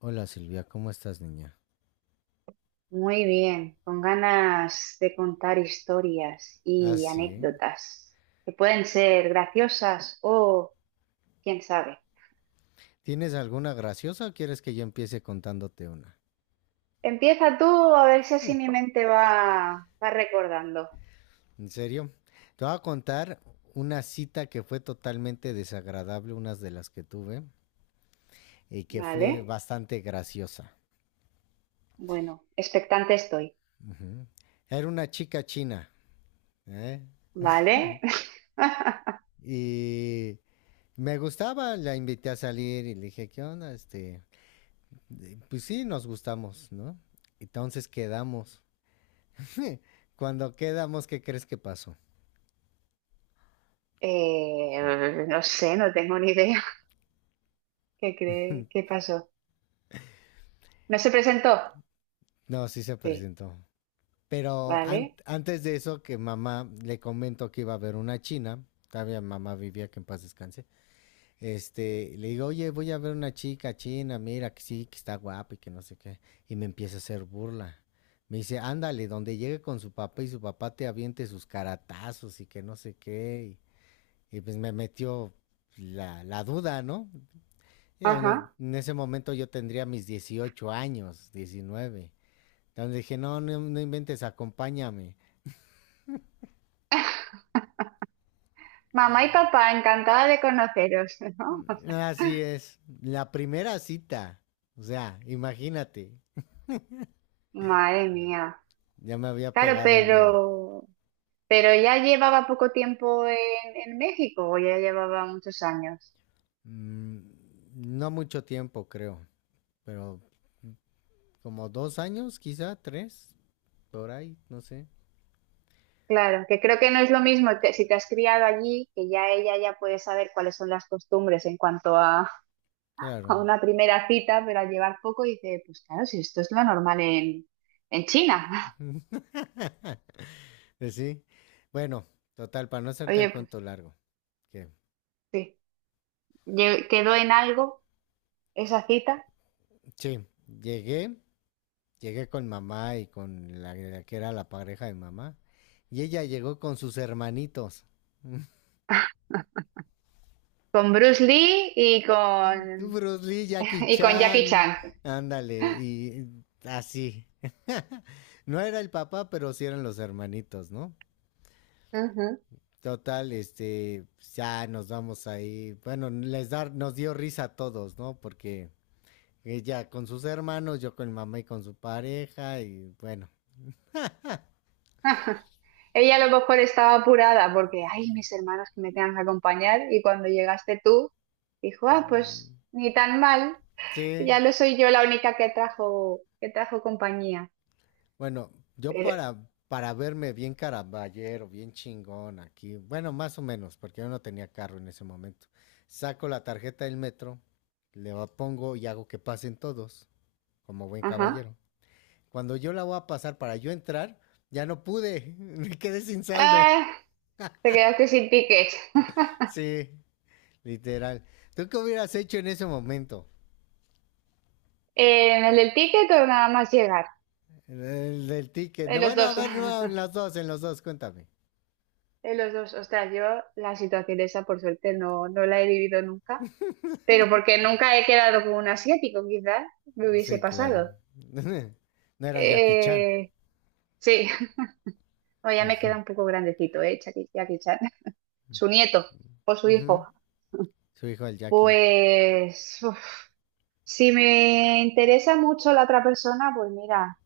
Hola Silvia, ¿cómo estás, niña? Muy bien, con ganas de contar historias Ah, y sí. anécdotas que pueden ser graciosas o quién sabe. ¿Tienes alguna graciosa o quieres que yo empiece contándote una? Empieza tú a ver si así mi mente va recordando. ¿En serio? Te voy a contar una cita que fue totalmente desagradable, unas de las que tuve, y que fue Vale, bastante graciosa. bueno, expectante estoy. Ujú. Era una chica china, ¿eh? Vale, Y me gustaba, la invité a salir y le dije, ¿qué onda? Este, pues sí, nos gustamos, ¿no? Entonces quedamos. Cuando quedamos, ¿qué crees que pasó? No sé, no tengo ni idea. ¿Qué cree? ¿Qué pasó? ¿No se presentó? No, sí se Sí, presentó. Pero vale. antes de eso, que mamá le comentó que iba a ver una china, todavía mamá vivía, que en paz descanse. Este, le digo, oye, voy a ver una chica china, mira que sí, que está guapa y que no sé qué. Y me empieza a hacer burla. Me dice, ándale, donde llegue con su papá y su papá te aviente sus caratazos y que no sé qué. Y pues me metió la duda, ¿no? Ya, no, Ajá. en ese momento yo tendría mis 18 años, 19. Entonces dije, no, no, no inventes, acompáñame. Mamá y papá, encantada de conoceros, ¿no? Así es, la primera cita. O sea, imagínate, Madre mía. ya me había Claro, pegado el miedo. pero ya llevaba poco tiempo en, México o ya llevaba muchos años. Mm, no mucho tiempo, creo, pero como 2 años, quizá 3, por ahí, no sé. Claro, que creo que no es lo mismo que si te has criado allí, que ya ella ya puede saber cuáles son las costumbres en cuanto a, a Claro. una primera cita, pero al llevar poco dice, pues claro, si esto es lo normal en China. Sí. Bueno, total, para no hacerte el Oye, cuento pues largo. Que, sí, quedó en algo esa cita sí, llegué, llegué con mamá y con la que era la pareja de mamá. Y ella llegó con sus hermanitos. con Bruce Lee y con, Bruce Lee, Jackie y con Jackie Chan, Chan. ándale, y así. No era el papá, pero sí eran los hermanitos, ¿no? Total, este, ya nos vamos ahí. Bueno, nos dio risa a todos, ¿no? Porque ella con sus hermanos, yo con mi mamá y con su pareja, y bueno, Ajá. Ella a lo mejor estaba apurada porque, ay, mis hermanos que me tengan que acompañar y cuando llegaste tú, dijo, ah, pues ni tan mal, sí. ya no soy yo la única que trajo, compañía. Bueno, yo Pero, para verme bien caraballero, bien chingón aquí, bueno, más o menos, porque yo no tenía carro en ese momento, saco la tarjeta del metro, pongo y hago que pasen todos, como buen ajá. caballero. Cuando yo la voy a pasar para yo entrar, ya no pude, me quedé sin saldo. Ah, te quedaste sin ticket. Sí, literal. ¿Tú qué hubieras hecho en ese momento? ¿En el del ticket o nada más llegar? El del ticket. En No, los bueno, a dos. ver, no, en los dos, cuéntame. En los dos. Ostras, yo la situación esa por suerte no la he vivido nunca, pero porque nunca he quedado con un asiático, quizás me hubiese Sí, claro. pasado. No era Jackie Chan. Eh, sí. No, ya me queda un poco grandecito, ¿eh? Jackie, Jackie Chan. Su nieto o su Ujú. hijo. Su hijo el Jackie. Pues, uf, si me interesa mucho la otra persona, pues mira,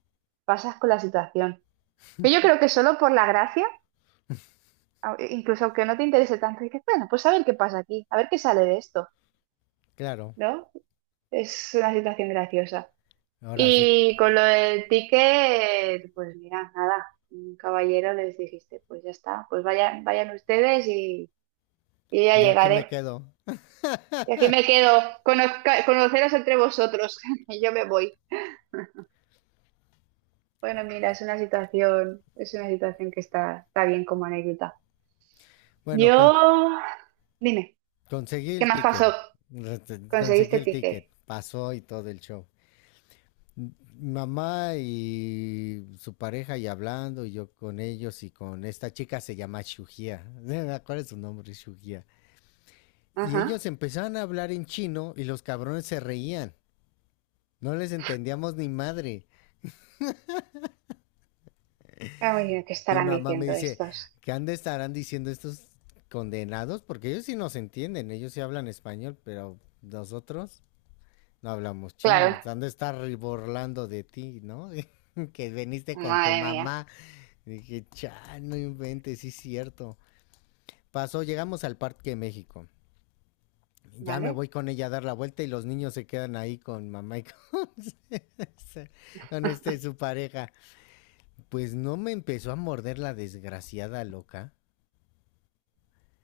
pasas con la situación. Pero yo creo que solo por la gracia, incluso aunque no te interese tanto, dices, bueno, pues a ver qué pasa aquí, a ver qué sale de esto, Claro. ¿no? Es una situación graciosa. Ahora sí, Y con lo del ticket, pues mira, nada, un caballero les dijiste, pues ya está, pues vayan, vayan ustedes y ya yo aquí me llegaré. quedo. Y aquí me quedo, conoceros entre vosotros y yo me voy. Bueno, mira, es una situación que está bien como anécdota. Bueno, Yo, dime, conseguí ¿qué el más ticket. pasó? Conseguí ¿Conseguiste el ticket? ticket. Pasó y todo el show. M- Mamá y su pareja y hablando, y yo con ellos y con esta chica se llama Shugia. ¿Cuál es su nombre? Shugia. Y Ajá. ellos empezaron a hablar en chino y los cabrones se reían. No les entendíamos ni madre. Ah, muy bien, ¿qué Mi estarán mamá me diciendo dice, estos? ¿qué han de estarán diciendo estos condenados? Porque ellos sí nos entienden, ellos sí hablan español, pero nosotros no hablamos Claro, chino. Han de estar burlando de ti, ¿no? Que veniste con tu madre mía, mamá. Y dije, cha, no inventes, sí es cierto. Pasó, llegamos al Parque de México. Ya me ¿vale? voy con ella a dar la vuelta y los niños se quedan ahí con mamá y con, con este su pareja. Pues no me empezó a morder la desgraciada loca.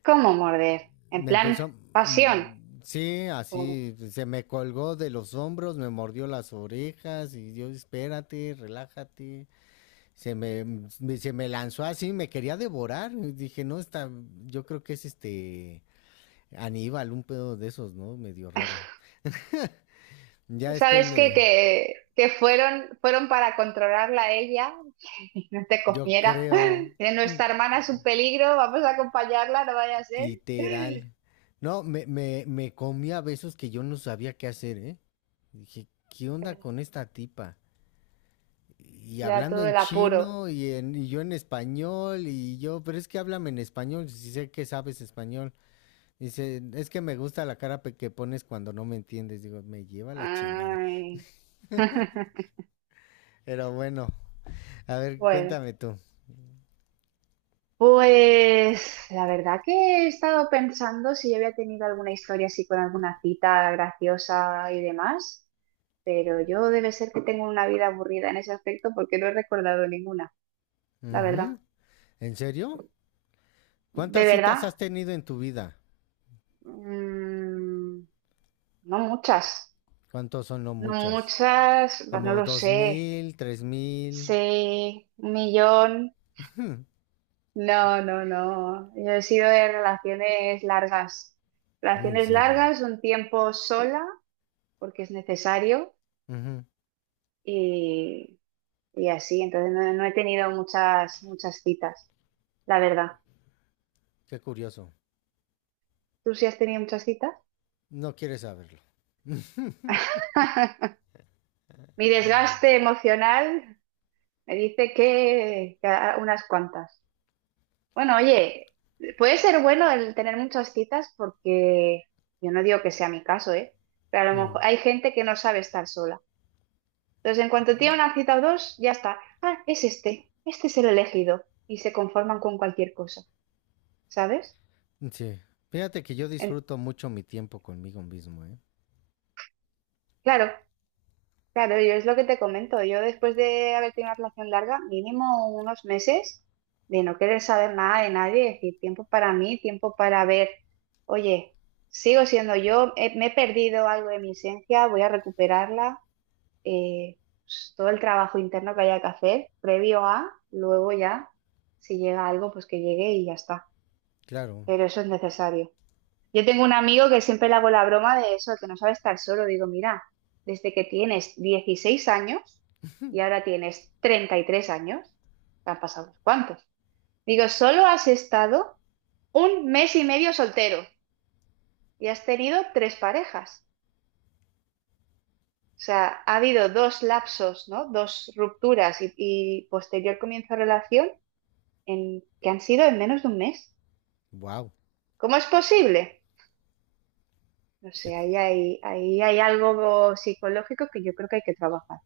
¿Cómo morder? En Me plan, empezó, pasión. Sí, así, se me colgó de los hombros, me mordió las orejas y yo, espérate, relájate. Se me, Se me lanzó así, me quería devorar. Y dije, no, está, yo creo que es este Aníbal, un pedo de esos, ¿no? Medio raro. Ya después ¿Sabes qué? me, Que fueron para controlarla a ella no te yo comiera. creo, Que nuestra hermana es un peligro, vamos a acompañarla, no vaya a ser. literal. No, me comí a besos que yo no sabía qué hacer, ¿eh? Dije, ¿qué onda con esta tipa? Y Le da hablando todo en el apuro. chino y yo en español y yo, pero es que háblame en español, si sé que sabes español. Dice, es que me gusta la cara que pones cuando no me entiendes. Digo, me lleva la chingada. Ay. Pero bueno, a ver, Bueno, cuéntame tú. pues la verdad que he estado pensando si yo había tenido alguna historia así con alguna cita graciosa y demás, pero yo debe ser que tengo una vida aburrida en ese aspecto porque no he recordado ninguna, la verdad. Ujú. ¿En serio? De ¿Cuántas citas verdad, has tenido en tu vida? mm, no muchas. ¿Cuántos son no No muchas? muchas, pues no ¿Como lo dos sé. mil, 3000? Sé un millón. No, no, no. Yo he sido de relaciones largas. ¿En Relaciones serio? largas, un tiempo sola, porque es necesario, Ujú. y, y así. Entonces no, no he tenido muchas, muchas citas, la verdad. Qué curioso. ¿Tú sí has tenido muchas citas? No quieres saberlo. Mi desgaste emocional me dice que, que unas cuantas. Bueno, oye, puede ser bueno el tener muchas citas porque yo no digo que sea mi caso, ¿eh? Pero a lo mejor Ujú. hay gente que no sabe estar sola. Entonces, en cuanto tiene una cita o dos, ya está. Ah, es este, este es el elegido. Y se conforman con cualquier cosa, ¿sabes? Sí. Fíjate que yo En- disfruto mucho mi tiempo conmigo mismo, ¿eh? claro, claro, yo es lo que te comento. Yo después de haber tenido una relación larga, mínimo unos meses de no querer saber nada de nadie, es decir, tiempo para mí, tiempo para ver, oye, sigo siendo yo, me he perdido algo de mi esencia, voy a recuperarla, eh, pues, todo el trabajo interno que haya que hacer, previo a, luego ya, si llega algo, pues que llegue y ya está. Claro. Pero eso es necesario. Yo tengo un amigo que siempre le hago la broma de eso, que no sabe estar solo. Digo, mira, desde que tienes 16 años y ahora tienes 33 años, te han pasado unos cuantos. Digo, solo has estado un mes y medio soltero y has tenido tres parejas. O sea, ha habido dos lapsos, ¿no? Dos rupturas y, posterior comienzo de relación que han sido en menos de un mes. Wow. ¿Cómo es posible? No que sé, t- ahí hay algo psicológico que yo creo que hay que trabajar.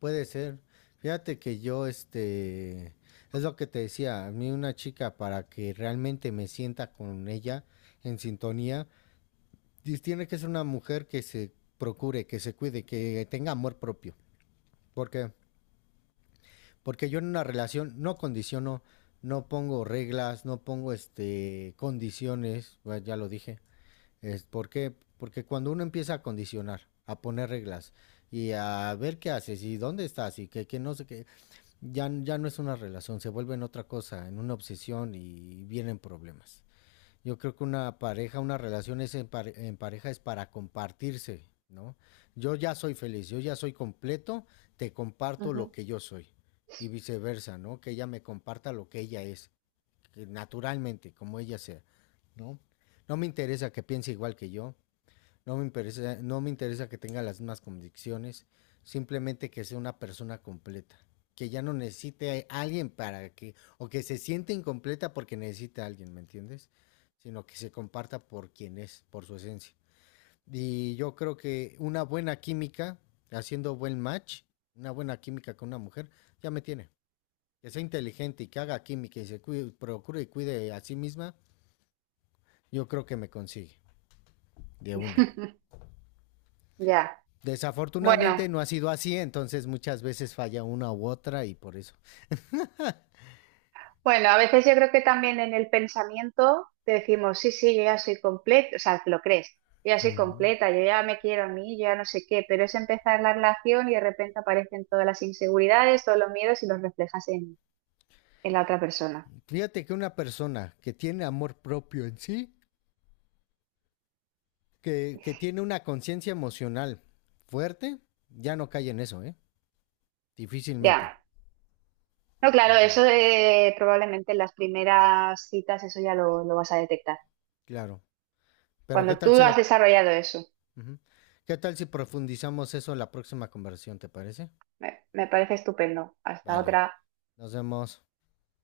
Puede ser. Fíjate que yo, este, es lo que te decía, a mí una chica para que realmente me sienta con ella en sintonía, tiene que ser una mujer que se procure, que se cuide, que tenga amor propio. Porque, porque yo en una relación no condiciono, no pongo reglas, no pongo, este, condiciones, bueno, ya lo dije. Es porque cuando uno empieza a condicionar, a poner reglas y a ver qué haces y dónde estás y que no sé qué, ya no es una relación, se vuelve en otra cosa, en una obsesión y vienen problemas. Yo creo que una pareja, una relación es en pareja es para compartirse, ¿no? Yo ya soy feliz, yo ya soy completo, te comparto lo Ujú. que yo soy y viceversa, ¿no? Que ella me comparta lo que ella es, que naturalmente, como ella sea, ¿no? No me interesa que piense igual que yo, no me interesa, no me interesa que tenga las mismas convicciones, simplemente que sea una persona completa, que ya no necesite a alguien para que, o que se siente incompleta porque necesita a alguien, ¿me entiendes? Sino que se comparta por quien es, por su esencia. Y yo creo que una buena química, haciendo buen match, una buena química con una mujer, ya me tiene. Que sea inteligente y que haga química y se cuide, procure y cuide a sí misma, yo creo que me consigue de una. Ya. Bueno, Desafortunadamente no ha sido así, entonces muchas veces falla una u otra y por eso. bueno, a veces yo creo que también en el pensamiento te decimos, sí, sí, yo ya soy completa, o sea, te lo crees, yo ya soy Ujú. completa, yo ya me quiero a mí, yo ya no sé qué, pero es empezar la relación y de repente aparecen todas las inseguridades, todos los miedos y los reflejas en, la otra persona. Fíjate que una persona que tiene amor propio en sí, que tiene una conciencia emocional fuerte, ya no cae en eso, ¿eh? Difícilmente, Ya. No, claro, eso probablemente en las primeras citas eso ya lo, vas a detectar. claro. Pero ¿qué Cuando tal tú si has lo... desarrollado eso, Ujú. ¿Qué tal si profundizamos eso en la próxima conversación, te parece? me, parece estupendo. Hasta Vale, otra. nos vemos.